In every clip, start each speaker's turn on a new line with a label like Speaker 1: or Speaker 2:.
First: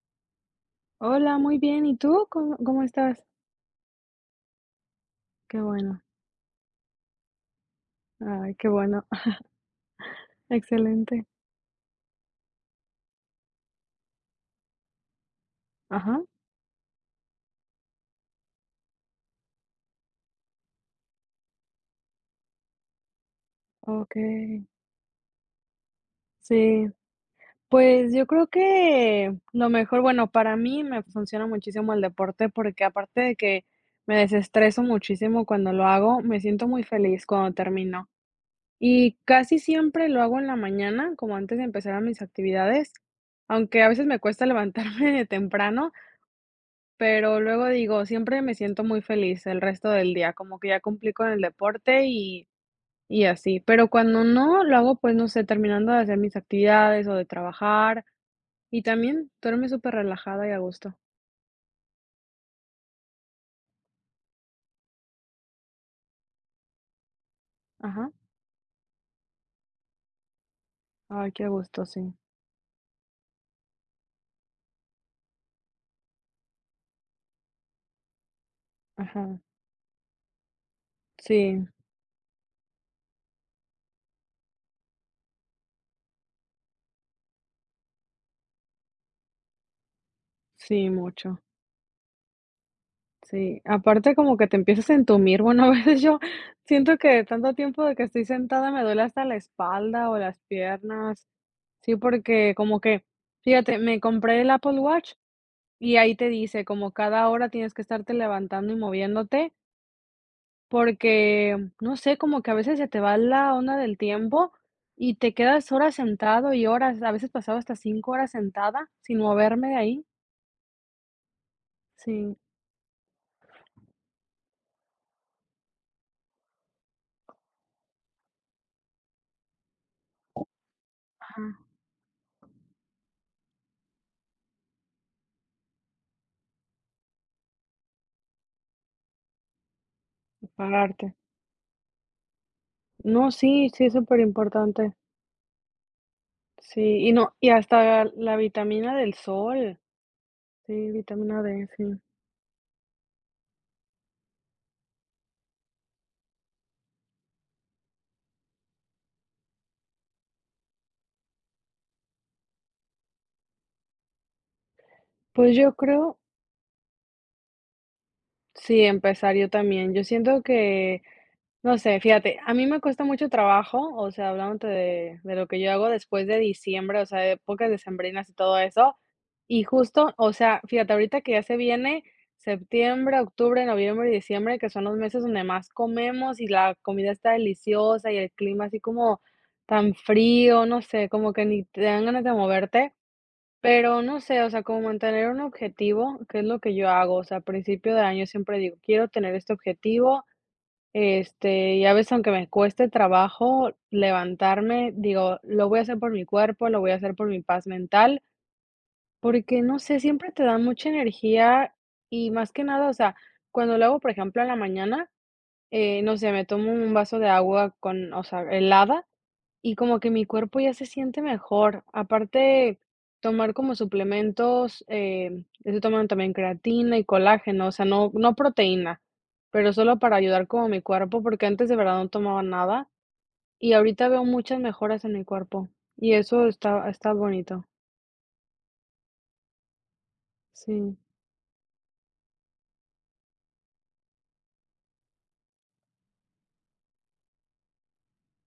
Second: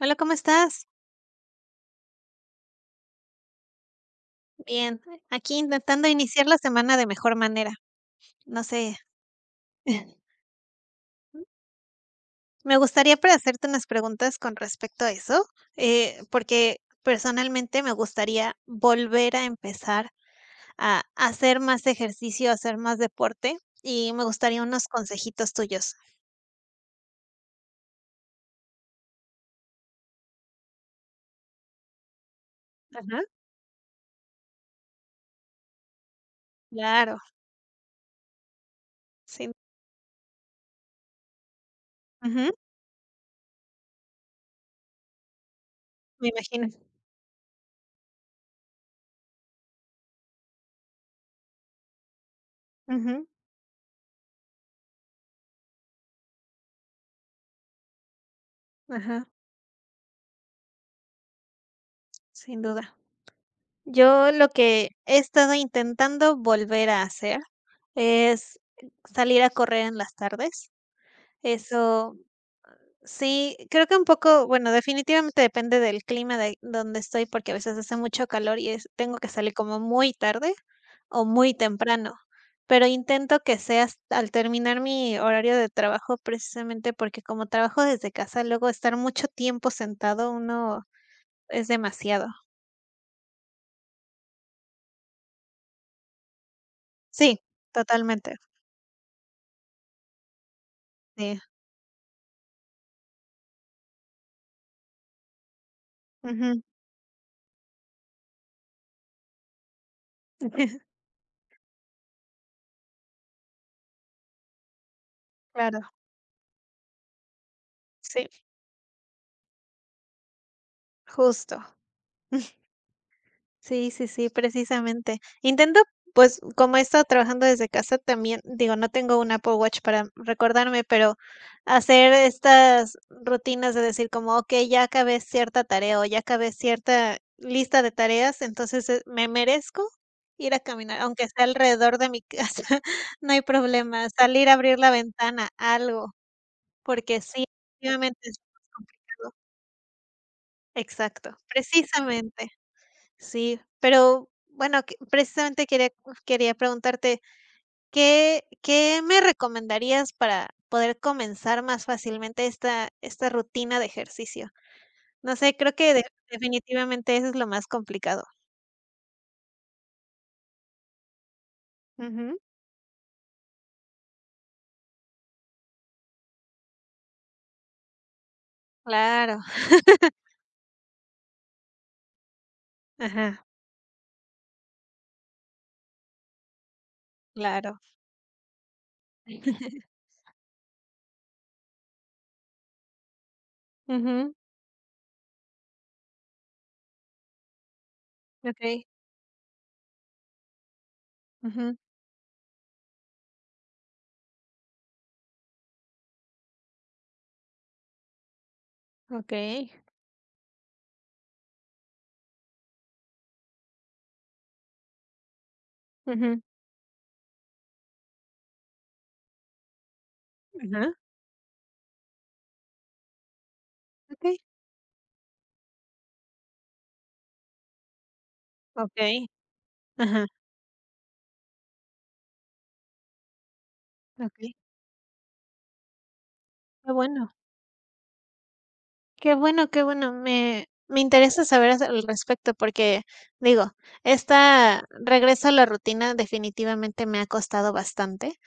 Speaker 1: Hola, ¿cómo estás?
Speaker 2: Hola, muy bien. ¿Y tú? ¿Cómo estás?
Speaker 1: Bien, aquí
Speaker 2: Qué bueno.
Speaker 1: intentando iniciar la semana de mejor manera.
Speaker 2: Ay,
Speaker 1: No
Speaker 2: qué
Speaker 1: sé,
Speaker 2: bueno. Excelente.
Speaker 1: me gustaría para hacerte unas preguntas con respecto a eso,
Speaker 2: Ajá.
Speaker 1: porque personalmente me gustaría volver a empezar a hacer más ejercicio, a hacer más deporte y
Speaker 2: Ok.
Speaker 1: me gustaría unos consejitos tuyos.
Speaker 2: Sí. Pues yo creo que lo mejor, bueno, para mí me funciona muchísimo el deporte porque
Speaker 1: Ajá,
Speaker 2: aparte de que me desestreso muchísimo cuando lo hago, me siento muy
Speaker 1: claro,
Speaker 2: feliz cuando termino. Y
Speaker 1: sin
Speaker 2: casi siempre lo hago en la mañana, como antes de empezar a mis
Speaker 1: ujú,
Speaker 2: actividades, aunque a veces me cuesta levantarme temprano.
Speaker 1: me imagino.
Speaker 2: Pero luego digo, siempre me siento muy feliz el resto del día, como que ya cumplí con el deporte y
Speaker 1: Ujú,
Speaker 2: y así. Pero cuando no, lo hago, pues, no sé, terminando de hacer mis actividades o de trabajar, y
Speaker 1: ajá,
Speaker 2: también duerme súper relajada y a gusto.
Speaker 1: sin duda. Yo lo que he estado intentando volver a hacer
Speaker 2: Ajá.
Speaker 1: es salir a correr en las tardes.
Speaker 2: Ay, qué gusto, sí.
Speaker 1: Eso sí, creo que un poco, bueno, definitivamente depende del clima de donde estoy, porque a veces hace mucho calor y tengo que
Speaker 2: Ajá.
Speaker 1: salir como muy tarde o muy
Speaker 2: Sí,
Speaker 1: temprano. Pero intento que sea al terminar mi horario de trabajo, precisamente porque como trabajo desde casa, luego estar mucho tiempo sentado uno
Speaker 2: sí, mucho.
Speaker 1: es demasiado.
Speaker 2: Sí. Aparte, como que te empiezas a entumir. Bueno, a veces yo siento que de
Speaker 1: Sí,
Speaker 2: tanto tiempo de que estoy
Speaker 1: totalmente.
Speaker 2: sentada me duele hasta la espalda o las piernas.
Speaker 1: Sí.
Speaker 2: Sí, porque como que, fíjate, me compré el Apple Watch. Y ahí te dice como cada hora tienes que estarte levantando y moviéndote, porque, no sé, como que a veces se te va la onda del tiempo y te quedas
Speaker 1: Claro,
Speaker 2: horas sentado y horas, a veces pasaba hasta cinco
Speaker 1: sí,
Speaker 2: horas sentada sin moverme de ahí.
Speaker 1: justo.
Speaker 2: Sí,
Speaker 1: Sí, sí, sí, precisamente. Intento, pues, como he estado trabajando desde casa, también, digo, no tengo un Apple Watch para recordarme, pero
Speaker 2: ajá.
Speaker 1: hacer estas rutinas de decir como, ok, ya acabé cierta tarea o ya acabé cierta lista de tareas, entonces me merezco
Speaker 2: Y
Speaker 1: ir a caminar,
Speaker 2: pararte.
Speaker 1: aunque sea alrededor de mi casa,
Speaker 2: No,
Speaker 1: no hay
Speaker 2: sí, sí es
Speaker 1: problema,
Speaker 2: súper
Speaker 1: salir a abrir la
Speaker 2: importante.
Speaker 1: ventana, algo,
Speaker 2: Sí, y
Speaker 1: porque
Speaker 2: no,
Speaker 1: sí,
Speaker 2: y hasta
Speaker 1: efectivamente
Speaker 2: la
Speaker 1: es lo más
Speaker 2: vitamina del sol. Sí,
Speaker 1: Exacto,
Speaker 2: vitamina D, sí.
Speaker 1: precisamente. Sí, pero bueno, que precisamente quería preguntarte, ¿qué me recomendarías para poder comenzar más fácilmente esta rutina de ejercicio? No sé,
Speaker 2: Pues yo
Speaker 1: creo que de
Speaker 2: creo,
Speaker 1: definitivamente eso es lo más complicado.
Speaker 2: sí, empezar yo también. Yo siento que no sé, fíjate,
Speaker 1: Ujú.
Speaker 2: a mí me cuesta mucho trabajo, o sea, hablándote de lo que yo hago después de diciembre, o sea, épocas decembrinas y todo eso.
Speaker 1: Claro,
Speaker 2: Y justo, o sea, fíjate, ahorita que ya se viene septiembre,
Speaker 1: ajá,
Speaker 2: octubre, noviembre y diciembre, que son los meses donde más comemos y la comida está
Speaker 1: claro.
Speaker 2: deliciosa y el clima así como tan frío, no sé, como que ni te dan ganas de moverte, pero no
Speaker 1: Ujú.
Speaker 2: sé, o sea, como mantener un objetivo, que es lo que yo hago, o sea, a principio de año siempre digo,
Speaker 1: Okay.
Speaker 2: quiero tener este objetivo este,
Speaker 1: Ujú,
Speaker 2: y a veces, aunque me cueste trabajo levantarme, digo, lo voy a hacer por mi cuerpo, lo voy a hacer por mi paz mental, porque
Speaker 1: okay.
Speaker 2: no sé, siempre te da mucha energía y más que nada, o sea, cuando lo hago, por ejemplo, en la mañana, no sé,
Speaker 1: Ujú,
Speaker 2: me tomo un vaso de agua con, o sea, helada y como que mi cuerpo ya
Speaker 1: ajá,
Speaker 2: se siente mejor. Aparte, tomar como
Speaker 1: okey.
Speaker 2: suplementos, estoy tomando también creatina y colágeno, o sea, no, no proteína,
Speaker 1: Okey,
Speaker 2: pero solo para
Speaker 1: ajá,
Speaker 2: ayudar como mi cuerpo, porque antes de verdad no tomaba nada y ahorita veo
Speaker 1: okey,
Speaker 2: muchas mejoras en mi cuerpo y eso está,
Speaker 1: qué
Speaker 2: está
Speaker 1: bueno.
Speaker 2: bonito.
Speaker 1: Qué bueno, qué bueno. Me,
Speaker 2: Sí,
Speaker 1: me interesa saber al respecto porque, digo, esta regreso a la rutina definitivamente me ha costado bastante,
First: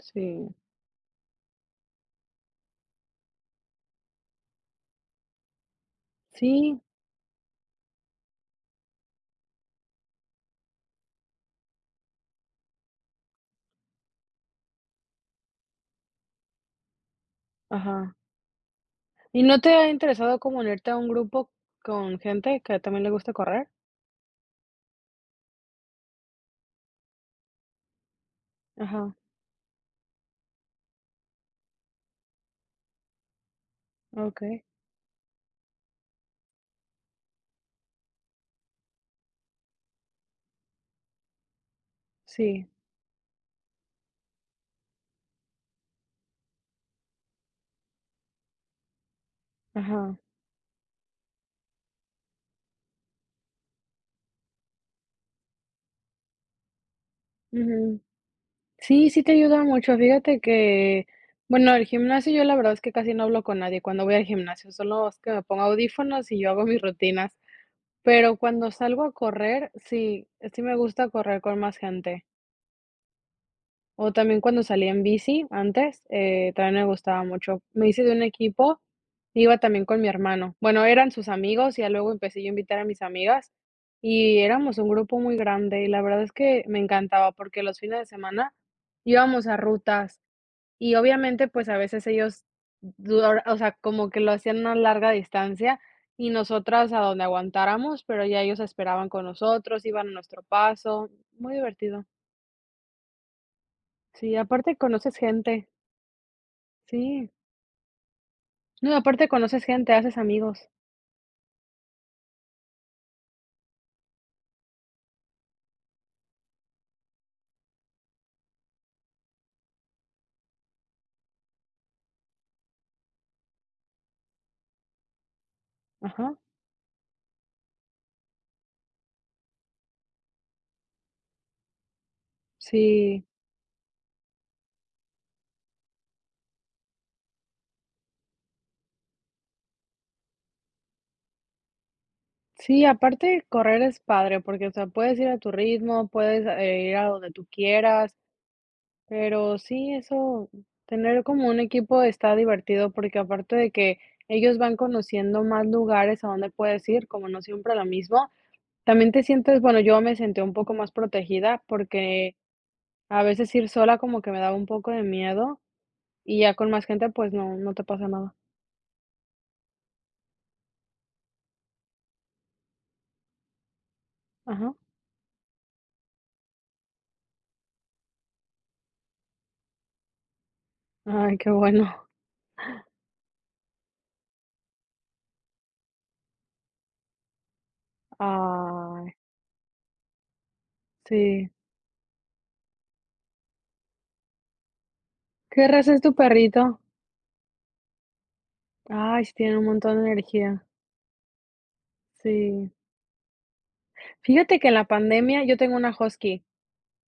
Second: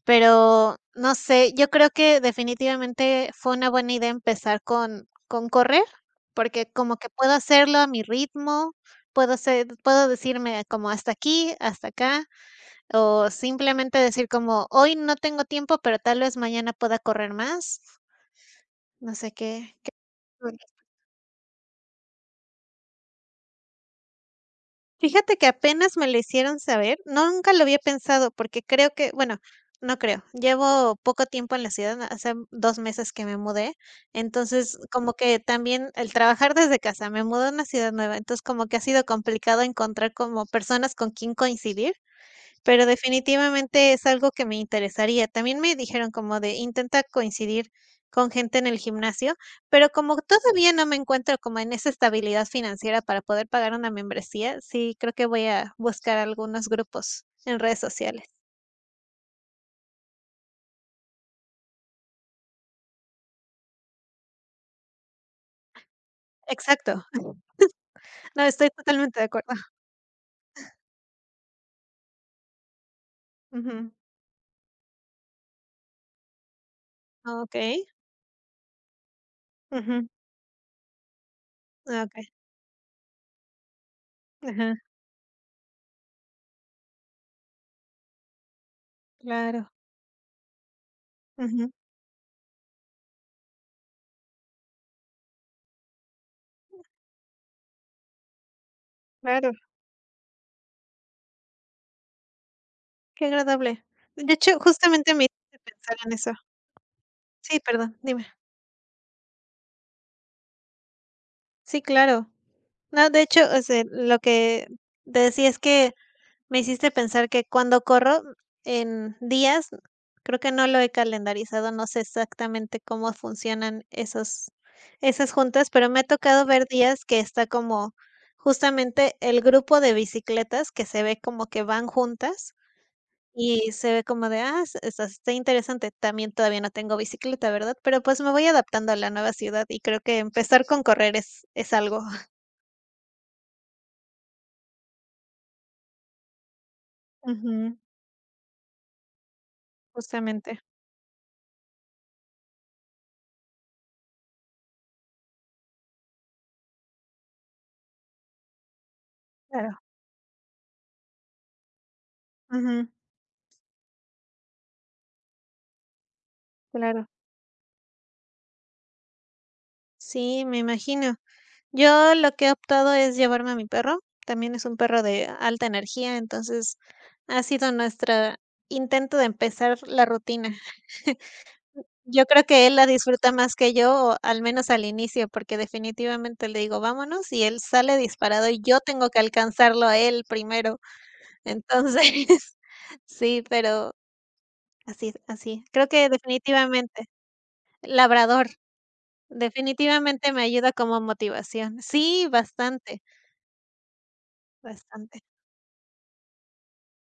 Speaker 2: sí,
Speaker 1: pero no sé, yo creo que definitivamente fue una buena idea empezar con correr, porque
Speaker 2: sí,
Speaker 1: como que puedo hacerlo a mi ritmo, puedo hacer, puedo decirme como hasta aquí, hasta acá, o simplemente decir como hoy no tengo tiempo, pero tal vez mañana pueda correr más.
Speaker 2: ajá.
Speaker 1: No sé
Speaker 2: ¿Y no te
Speaker 1: qué.
Speaker 2: ha interesado como unirte a un grupo con gente que también le gusta correr?
Speaker 1: Fíjate que apenas me lo hicieron saber, no, nunca lo había pensado, porque creo que,
Speaker 2: Ajá,
Speaker 1: bueno, no creo, llevo poco tiempo en la ciudad, hace 2 meses que me mudé,
Speaker 2: ok,
Speaker 1: entonces, como que también el trabajar desde casa, me mudé a una ciudad nueva, entonces como que ha sido complicado encontrar como personas con quien coincidir,
Speaker 2: sí,
Speaker 1: pero definitivamente es algo que me interesaría. También me dijeron como de intenta coincidir con gente en el gimnasio, pero
Speaker 2: ajá.
Speaker 1: como todavía no me encuentro como en esa estabilidad financiera para poder pagar una membresía, sí creo que voy a buscar algunos grupos en redes
Speaker 2: Ujú.
Speaker 1: sociales.
Speaker 2: Sí, sí te ayuda mucho. Fíjate que, bueno, el gimnasio yo la verdad es que casi no hablo con nadie cuando voy al gimnasio, solo es que me pongo audífonos y yo hago mis
Speaker 1: Exacto.
Speaker 2: rutinas, pero
Speaker 1: No,
Speaker 2: cuando
Speaker 1: estoy
Speaker 2: salgo a
Speaker 1: totalmente de acuerdo.
Speaker 2: correr, sí, sí me gusta correr con más gente.
Speaker 1: Ujú.
Speaker 2: O también cuando salía en bici antes, también me gustaba mucho.
Speaker 1: Okey.
Speaker 2: Me hice de un equipo, iba también con mi
Speaker 1: Ujú.
Speaker 2: hermano. Bueno, eran sus amigos y ya
Speaker 1: Ah,
Speaker 2: luego empecé yo a invitar a mis amigas y
Speaker 1: ajá.
Speaker 2: éramos un grupo muy grande y la verdad es que me encantaba porque los fines de semana íbamos a
Speaker 1: Claro.
Speaker 2: rutas y obviamente, pues,
Speaker 1: Ujú.
Speaker 2: a veces ellos dura o sea, como que lo hacían a larga distancia, y nosotras a donde aguantáramos, pero ya ellos esperaban con
Speaker 1: Claro.
Speaker 2: nosotros, iban a nuestro paso. Muy divertido.
Speaker 1: Qué agradable. De
Speaker 2: Sí,
Speaker 1: hecho,
Speaker 2: aparte
Speaker 1: justamente
Speaker 2: conoces
Speaker 1: me hiciste
Speaker 2: gente.
Speaker 1: pensar en eso.
Speaker 2: Sí.
Speaker 1: Sí, perdón, dime.
Speaker 2: No, aparte conoces gente, haces amigos.
Speaker 1: Sí, claro. No, de hecho, o sea, lo que te decía es que me hiciste pensar que cuando corro en días, creo que no lo he calendarizado, no sé exactamente cómo funcionan esos, esas juntas, pero me ha
Speaker 2: Ajá.
Speaker 1: tocado ver días que está como justamente el grupo de bicicletas que se ve como que van juntas
Speaker 2: Sí.
Speaker 1: y se ve como de, ah, está interesante, también todavía no tengo bicicleta, ¿verdad? Pero pues me voy adaptando a la nueva ciudad y creo que empezar con correr es algo.
Speaker 2: Sí, aparte correr es padre, porque, o sea, puedes ir a tu ritmo, puedes, ir a donde tú
Speaker 1: Ujú.
Speaker 2: quieras. Pero sí, eso,
Speaker 1: Justamente,
Speaker 2: tener como un equipo está divertido porque aparte de que ellos van conociendo más lugares a donde puedes ir, como no siempre lo mismo, también te sientes, bueno,
Speaker 1: claro,
Speaker 2: yo me sentí un poco más protegida porque
Speaker 1: ujú,
Speaker 2: a veces ir sola como que me daba un poco de miedo y ya con más
Speaker 1: claro.
Speaker 2: gente pues no, no te pasa nada.
Speaker 1: Sí, me imagino. Yo lo que he optado es llevarme a mi perro, también es
Speaker 2: Ajá.
Speaker 1: un perro de alta energía, entonces ha sido nuestra intento de empezar la rutina.
Speaker 2: Ay, qué bueno.
Speaker 1: Yo creo que él la disfruta más que yo, o al menos al inicio, porque definitivamente le digo: "Vámonos", y él sale disparado y yo
Speaker 2: Ay,
Speaker 1: tengo que alcanzarlo a él primero.
Speaker 2: sí.
Speaker 1: Entonces, sí, pero así así,
Speaker 2: ¿Qué
Speaker 1: creo
Speaker 2: raza es
Speaker 1: que
Speaker 2: tu perrito?
Speaker 1: definitivamente. Labrador.
Speaker 2: Ay, sí, tiene un montón de
Speaker 1: Definitivamente me
Speaker 2: energía.
Speaker 1: ayuda como motivación. Sí,
Speaker 2: Sí.
Speaker 1: bastante,
Speaker 2: Fíjate que en la
Speaker 1: bastante.
Speaker 2: pandemia yo tengo una husky.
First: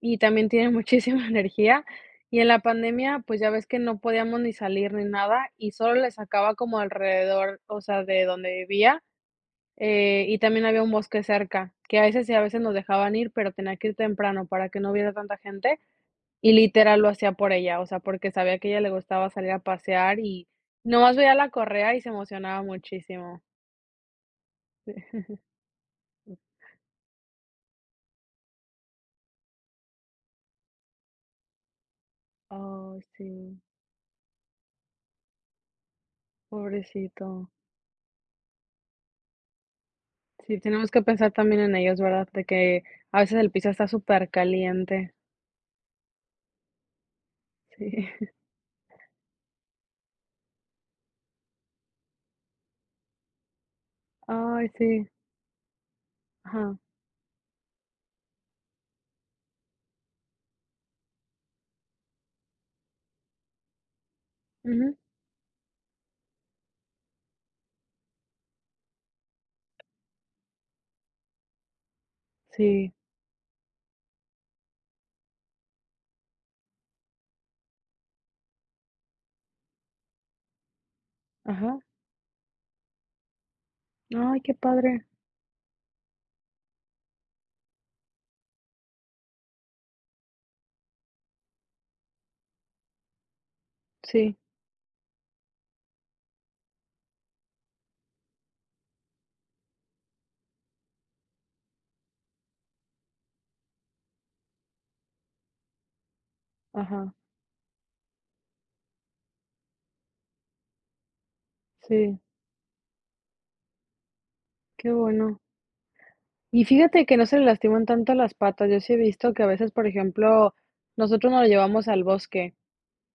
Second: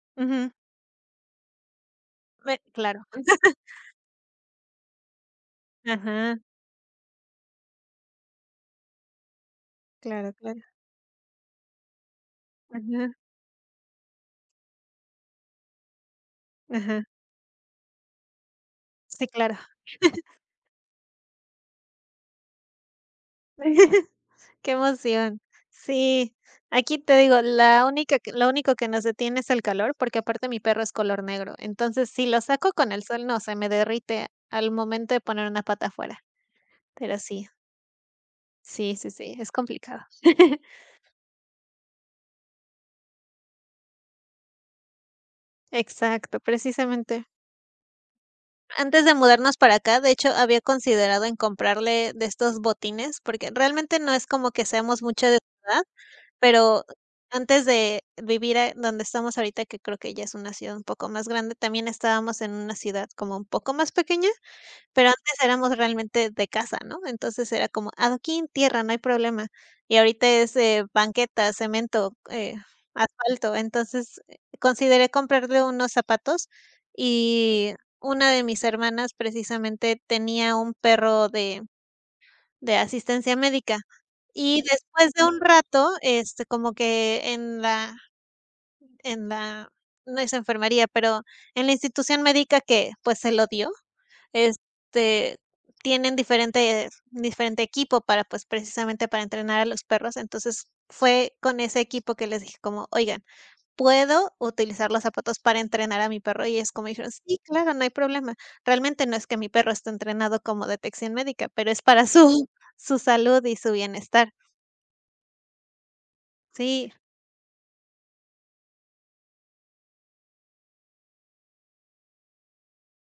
Speaker 2: Y también
Speaker 1: Ujú.
Speaker 2: tiene muchísima energía. Y en la
Speaker 1: Me claro.
Speaker 2: pandemia, pues, ya ves que no podíamos ni salir ni nada, y solo le
Speaker 1: Ajá,
Speaker 2: sacaba como alrededor, o sea, de donde vivía,
Speaker 1: claro,
Speaker 2: y
Speaker 1: claro.
Speaker 2: también había un bosque cerca, que a veces y a veces nos
Speaker 1: Ajá,
Speaker 2: dejaban ir, pero tenía que ir temprano para que no hubiera tanta gente, y literal
Speaker 1: ajá.
Speaker 2: lo hacía por ella, o sea, porque sabía que a ella le
Speaker 1: Sí,
Speaker 2: gustaba salir
Speaker 1: claro.
Speaker 2: a pasear y nomás veía la correa y se emocionaba muchísimo.
Speaker 1: Qué emoción. Sí, aquí te digo, la única que lo único que nos detiene es el calor, porque aparte mi perro es color negro. Entonces, si lo saco con
Speaker 2: Ay,
Speaker 1: el sol, no, se
Speaker 2: sí,
Speaker 1: me derrite al momento de poner una pata afuera. Pero
Speaker 2: pobrecito.
Speaker 1: sí, sí, sí, sí, es complicado.
Speaker 2: Sí, tenemos que pensar también en ellos, ¿verdad? De que a veces el piso está súper caliente.
Speaker 1: Exacto, precisamente.
Speaker 2: Sí.
Speaker 1: Antes de mudarnos para acá, de hecho, había considerado en comprarle de estos botines, porque realmente no es como que
Speaker 2: Ay,
Speaker 1: seamos
Speaker 2: sí.
Speaker 1: mucho de ciudad,
Speaker 2: Ajá.
Speaker 1: pero antes de vivir donde estamos ahorita, que creo que ya es una ciudad un poco más grande, también estábamos en una ciudad como un poco más pequeña.
Speaker 2: Ujú.
Speaker 1: Pero antes éramos realmente de casa, ¿no? Entonces era como adoquín, tierra, no hay problema. Y ahorita es, banqueta, cemento,
Speaker 2: Sí.
Speaker 1: asfalto. Entonces, consideré comprarle unos zapatos y una de mis hermanas precisamente tenía un perro
Speaker 2: Ajá.
Speaker 1: de asistencia médica.
Speaker 2: Ay, qué
Speaker 1: Y
Speaker 2: padre.
Speaker 1: después de un rato, como que en la en la no es enfermería, pero en la institución médica que, pues, se lo dio,
Speaker 2: Sí.
Speaker 1: este, tienen diferente equipo para, pues, precisamente para entrenar a los perros. Entonces, fue con ese equipo que les dije como: "Oigan, ¿puedo utilizar los zapatos para entrenar a mi perro?". Y es como dijeron:
Speaker 2: Ajá.
Speaker 1: "Sí, claro, no hay problema". Realmente no es que mi perro esté entrenado como detección médica, pero es para
Speaker 2: Sí.
Speaker 1: su su salud y su bienestar.
Speaker 2: Qué bueno. Y
Speaker 1: Sí,
Speaker 2: fíjate que no se le lastiman tanto las patas. Yo sí he visto que a veces, por ejemplo, nosotros nos lo llevamos al bosque.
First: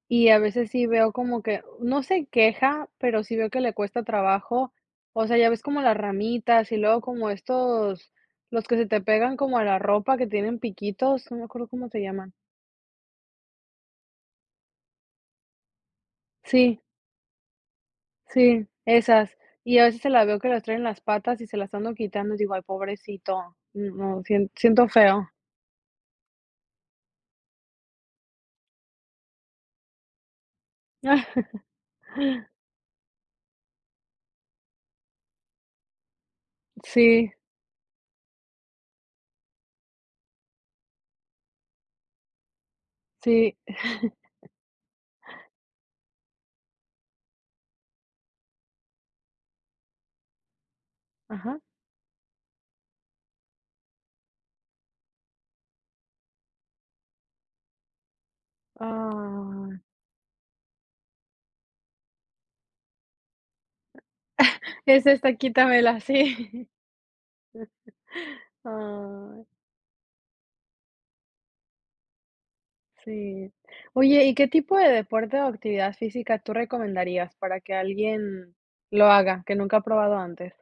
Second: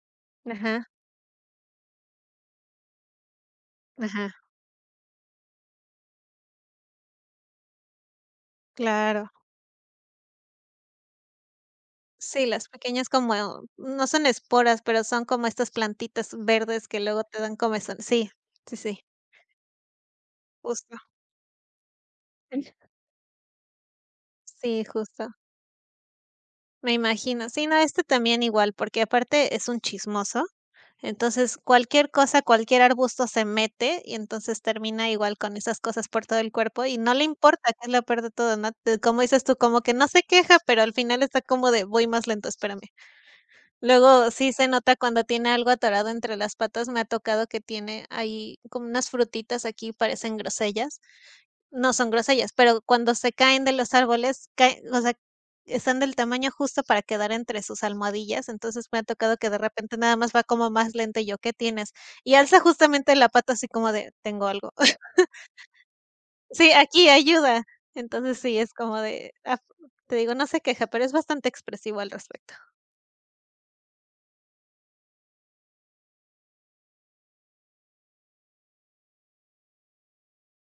Speaker 2: Y a veces sí
Speaker 1: ajá,
Speaker 2: veo como que, no se queja, pero sí veo que le cuesta
Speaker 1: ajá,
Speaker 2: trabajo. O sea, ya ves como las ramitas y luego como estos, los que se te
Speaker 1: claro.
Speaker 2: pegan como a la ropa que tienen piquitos, no me acuerdo cómo se llaman.
Speaker 1: Sí, las pequeñas como no son esporas, pero son como estas plantitas
Speaker 2: Sí,
Speaker 1: verdes que luego te dan comezón. Sí,
Speaker 2: sí,
Speaker 1: sí, sí.
Speaker 2: esas. Y a veces se las veo que las traen en
Speaker 1: Justo.
Speaker 2: las patas y se las ando quitando y digo, ay, pobrecito, no, sien-
Speaker 1: Sí,
Speaker 2: siento feo.
Speaker 1: justo. Me imagino. Sí, no, este también igual, porque aparte es un chismoso.
Speaker 2: Ah.
Speaker 1: Entonces, cualquier cosa, cualquier arbusto se mete y entonces termina igual con esas cosas por todo el cuerpo y no le
Speaker 2: Sí,
Speaker 1: importa, que es lo peor de todo, ¿no? Como dices tú, como que no se queja, pero al final está como de voy más lento, espérame.
Speaker 2: sí,
Speaker 1: Luego sí se nota cuando tiene algo atorado entre las patas. Me ha tocado que tiene ahí como unas frutitas aquí, parecen grosellas.
Speaker 2: ajá.
Speaker 1: No son grosellas, pero cuando se caen de los árboles, cae o sea, están del tamaño justo para quedar entre sus almohadillas, entonces me ha tocado que de
Speaker 2: Ah,
Speaker 1: repente nada más va como más lento y yo, ¿qué tienes? Y alza justamente la pata así como de, tengo algo.
Speaker 2: es esta, quítamela, sí.
Speaker 1: Sí, aquí, ayuda. Entonces sí, es como de,
Speaker 2: Ay.
Speaker 1: ah, te digo, no se queja, pero es bastante expresivo al respecto.
Speaker 2: Sí. Oye, ¿y qué tipo de deporte o actividad física tú recomendarías para que alguien lo haga, que nunca ha probado antes?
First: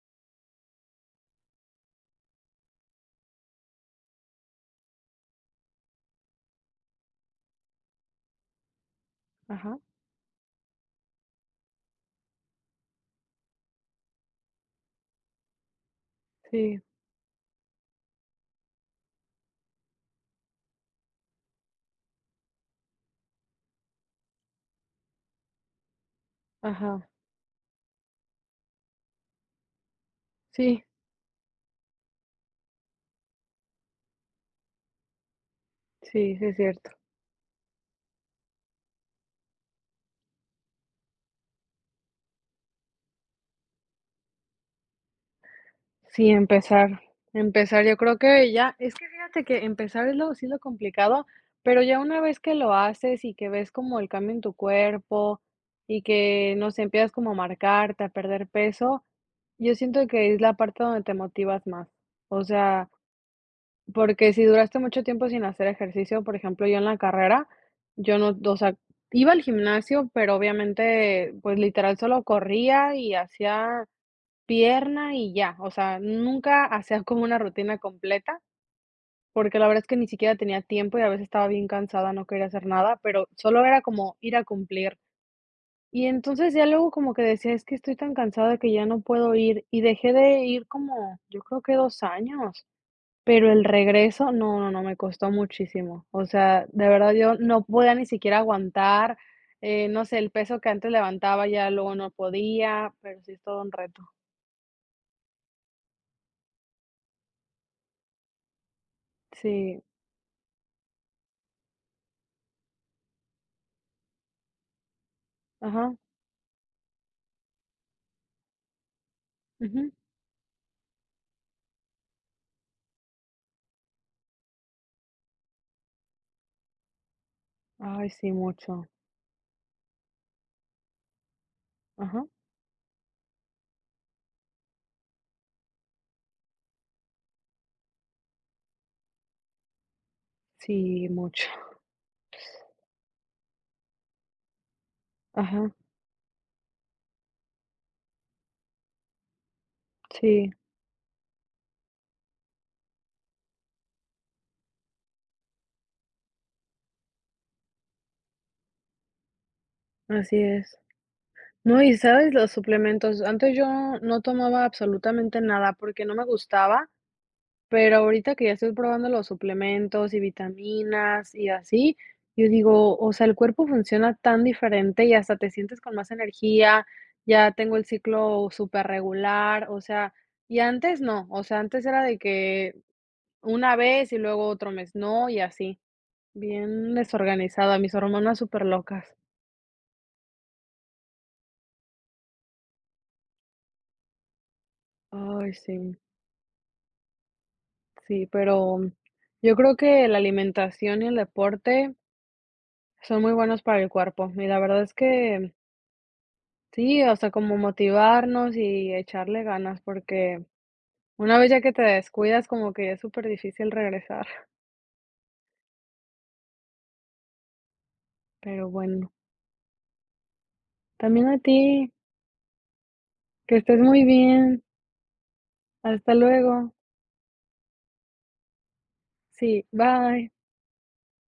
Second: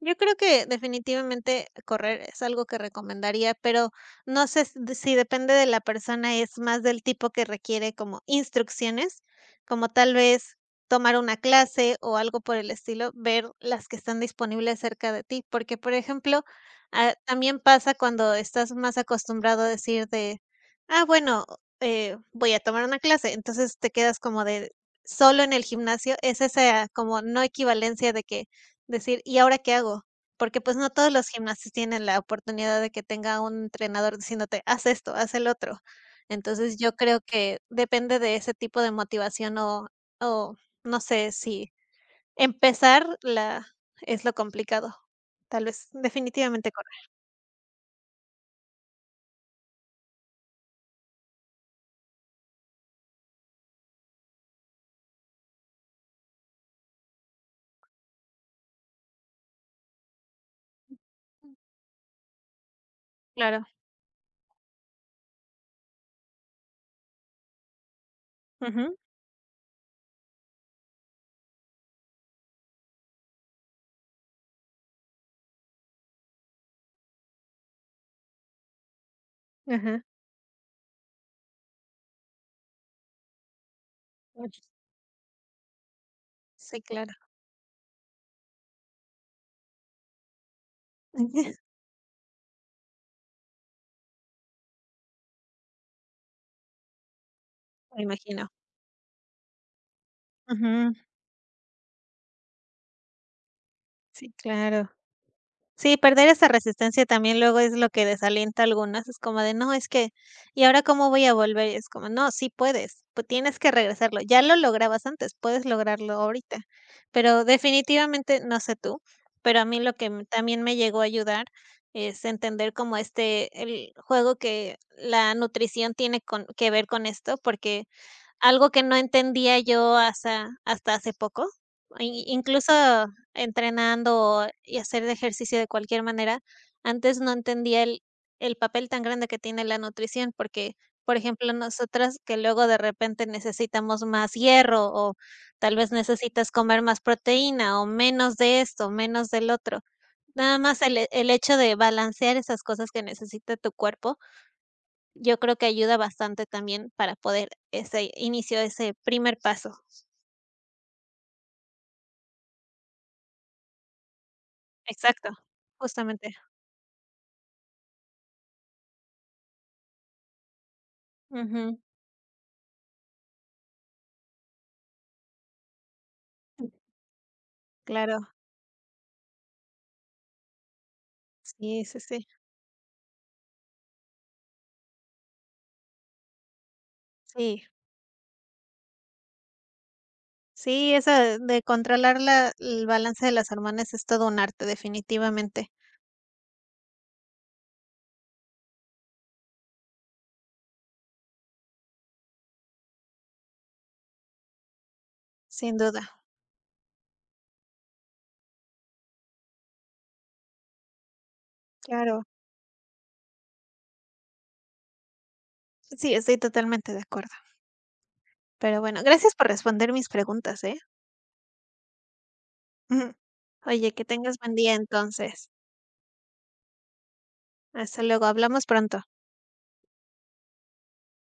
Speaker 1: Yo creo que definitivamente correr es algo que recomendaría, pero no sé si depende de la persona, es más del tipo que requiere como instrucciones,
Speaker 2: Ajá,
Speaker 1: como tal vez tomar una clase o algo por el estilo, ver las que están disponibles cerca de ti, porque por ejemplo,
Speaker 2: sí,
Speaker 1: ah, también pasa cuando estás más acostumbrado a decir de, ah, bueno, voy a tomar una clase, entonces te quedas como de solo en el gimnasio, es esa
Speaker 2: ajá,
Speaker 1: como no equivalencia de que decir: "¿Y ahora qué hago?". Porque, pues,
Speaker 2: sí,
Speaker 1: no todos los gimnasios tienen la oportunidad de que tenga un entrenador diciéndote: "Haz esto, haz el otro".
Speaker 2: sí, sí es
Speaker 1: Entonces,
Speaker 2: cierto.
Speaker 1: yo creo que depende de ese tipo de motivación o no sé si empezar la es lo complicado. Tal vez,
Speaker 2: Sí,
Speaker 1: definitivamente correr.
Speaker 2: empezar, empezar, yo creo que ya, es que fíjate que empezar es lo, sí lo complicado, pero ya una vez que lo haces y que ves como el cambio en tu cuerpo y que, no sé, empiezas como a marcarte, a perder peso, yo siento que es la parte donde te motivas más. O sea,
Speaker 1: Claro.
Speaker 2: porque si duraste mucho tiempo sin hacer ejercicio, por ejemplo, yo en la carrera, yo no, o sea,
Speaker 1: Ujú.
Speaker 2: iba al gimnasio, pero obviamente, pues literal solo corría y hacía pierna y ya, o sea, nunca hacía como una rutina completa, porque la verdad es que
Speaker 1: Ajá.
Speaker 2: ni siquiera tenía tiempo y a veces estaba bien cansada, no quería hacer nada, pero solo era como ir a
Speaker 1: Uy,
Speaker 2: cumplir. Y entonces ya
Speaker 1: sí,
Speaker 2: luego
Speaker 1: claro.
Speaker 2: como que decía, es que estoy tan cansada que ya no puedo ir y dejé de ir como, yo creo que 2 años. Pero el regreso, no, no, no, me costó muchísimo. O sea, de verdad yo no podía
Speaker 1: Me
Speaker 2: ni siquiera
Speaker 1: imagino.
Speaker 2: aguantar, no sé, el peso que antes
Speaker 1: Ujú.
Speaker 2: levantaba ya luego no podía, pero sí es todo un reto.
Speaker 1: Sí, claro. Sí, perder esa resistencia también luego es lo que desalienta a algunas, es como de: "No,
Speaker 2: Sí,
Speaker 1: es que, ¿y ahora cómo voy a volver?". Y es como: "No, sí puedes, pues tienes que regresarlo, ya lo lograbas antes, puedes
Speaker 2: ajá,
Speaker 1: lograrlo ahorita". Pero definitivamente, no sé tú, pero a mí
Speaker 2: ujú.
Speaker 1: lo que m también me llegó a ayudar es entender como el juego que la nutrición tiene con que ver con esto, porque
Speaker 2: Ay, sí,
Speaker 1: algo que
Speaker 2: mucho.
Speaker 1: no entendía yo hasta hace poco,
Speaker 2: Ajá,
Speaker 1: i incluso entrenando y hacer ejercicio de cualquier manera, antes no entendía el papel tan grande que tiene la nutrición, porque,
Speaker 2: sí,
Speaker 1: por
Speaker 2: mucho.
Speaker 1: ejemplo, nosotras que luego de repente necesitamos más hierro, o
Speaker 2: Ajá,
Speaker 1: tal vez necesitas comer más proteína, o menos de esto, menos del otro.
Speaker 2: sí,
Speaker 1: Nada más el hecho de balancear esas cosas que necesita tu cuerpo yo creo que ayuda bastante también para poder ese inicio, ese primer paso.
Speaker 2: así es. No, y sabes, los suplementos, antes yo no tomaba
Speaker 1: Exacto,
Speaker 2: absolutamente nada porque no me
Speaker 1: justamente.
Speaker 2: gustaba. Pero ahorita que ya estoy probando los suplementos y vitaminas y
Speaker 1: Ujú,
Speaker 2: así, yo digo, o sea, el cuerpo funciona tan diferente y hasta te sientes con más energía, ya tengo el
Speaker 1: claro.
Speaker 2: ciclo súper regular o sea, y antes no, o sea,
Speaker 1: Sí,
Speaker 2: antes
Speaker 1: sí,
Speaker 2: era de
Speaker 1: sí.
Speaker 2: que una vez y luego otro mes no y así, bien
Speaker 1: Sí,
Speaker 2: desorganizada, mis hormonas súper locas.
Speaker 1: sí, eso de controlar la el balance de las hormonas es todo un arte,
Speaker 2: Ay,
Speaker 1: definitivamente,
Speaker 2: sí, sí, pero yo creo que la alimentación y el deporte son muy buenos para el cuerpo. Y la verdad es que
Speaker 1: sin duda.
Speaker 2: sí, o sea, como motivarnos y echarle ganas, porque una vez ya que te
Speaker 1: Claro.
Speaker 2: descuidas, como que ya es súper difícil regresar.
Speaker 1: Sí, estoy totalmente de acuerdo.
Speaker 2: Pero
Speaker 1: Pero bueno,
Speaker 2: bueno,
Speaker 1: gracias por responder mis preguntas, ¿eh?
Speaker 2: también a ti, que estés
Speaker 1: Oye,
Speaker 2: muy
Speaker 1: que tengas buen
Speaker 2: bien.
Speaker 1: día entonces.
Speaker 2: Hasta luego.
Speaker 1: Hasta luego, hablamos pronto.
Speaker 2: Sí, bye.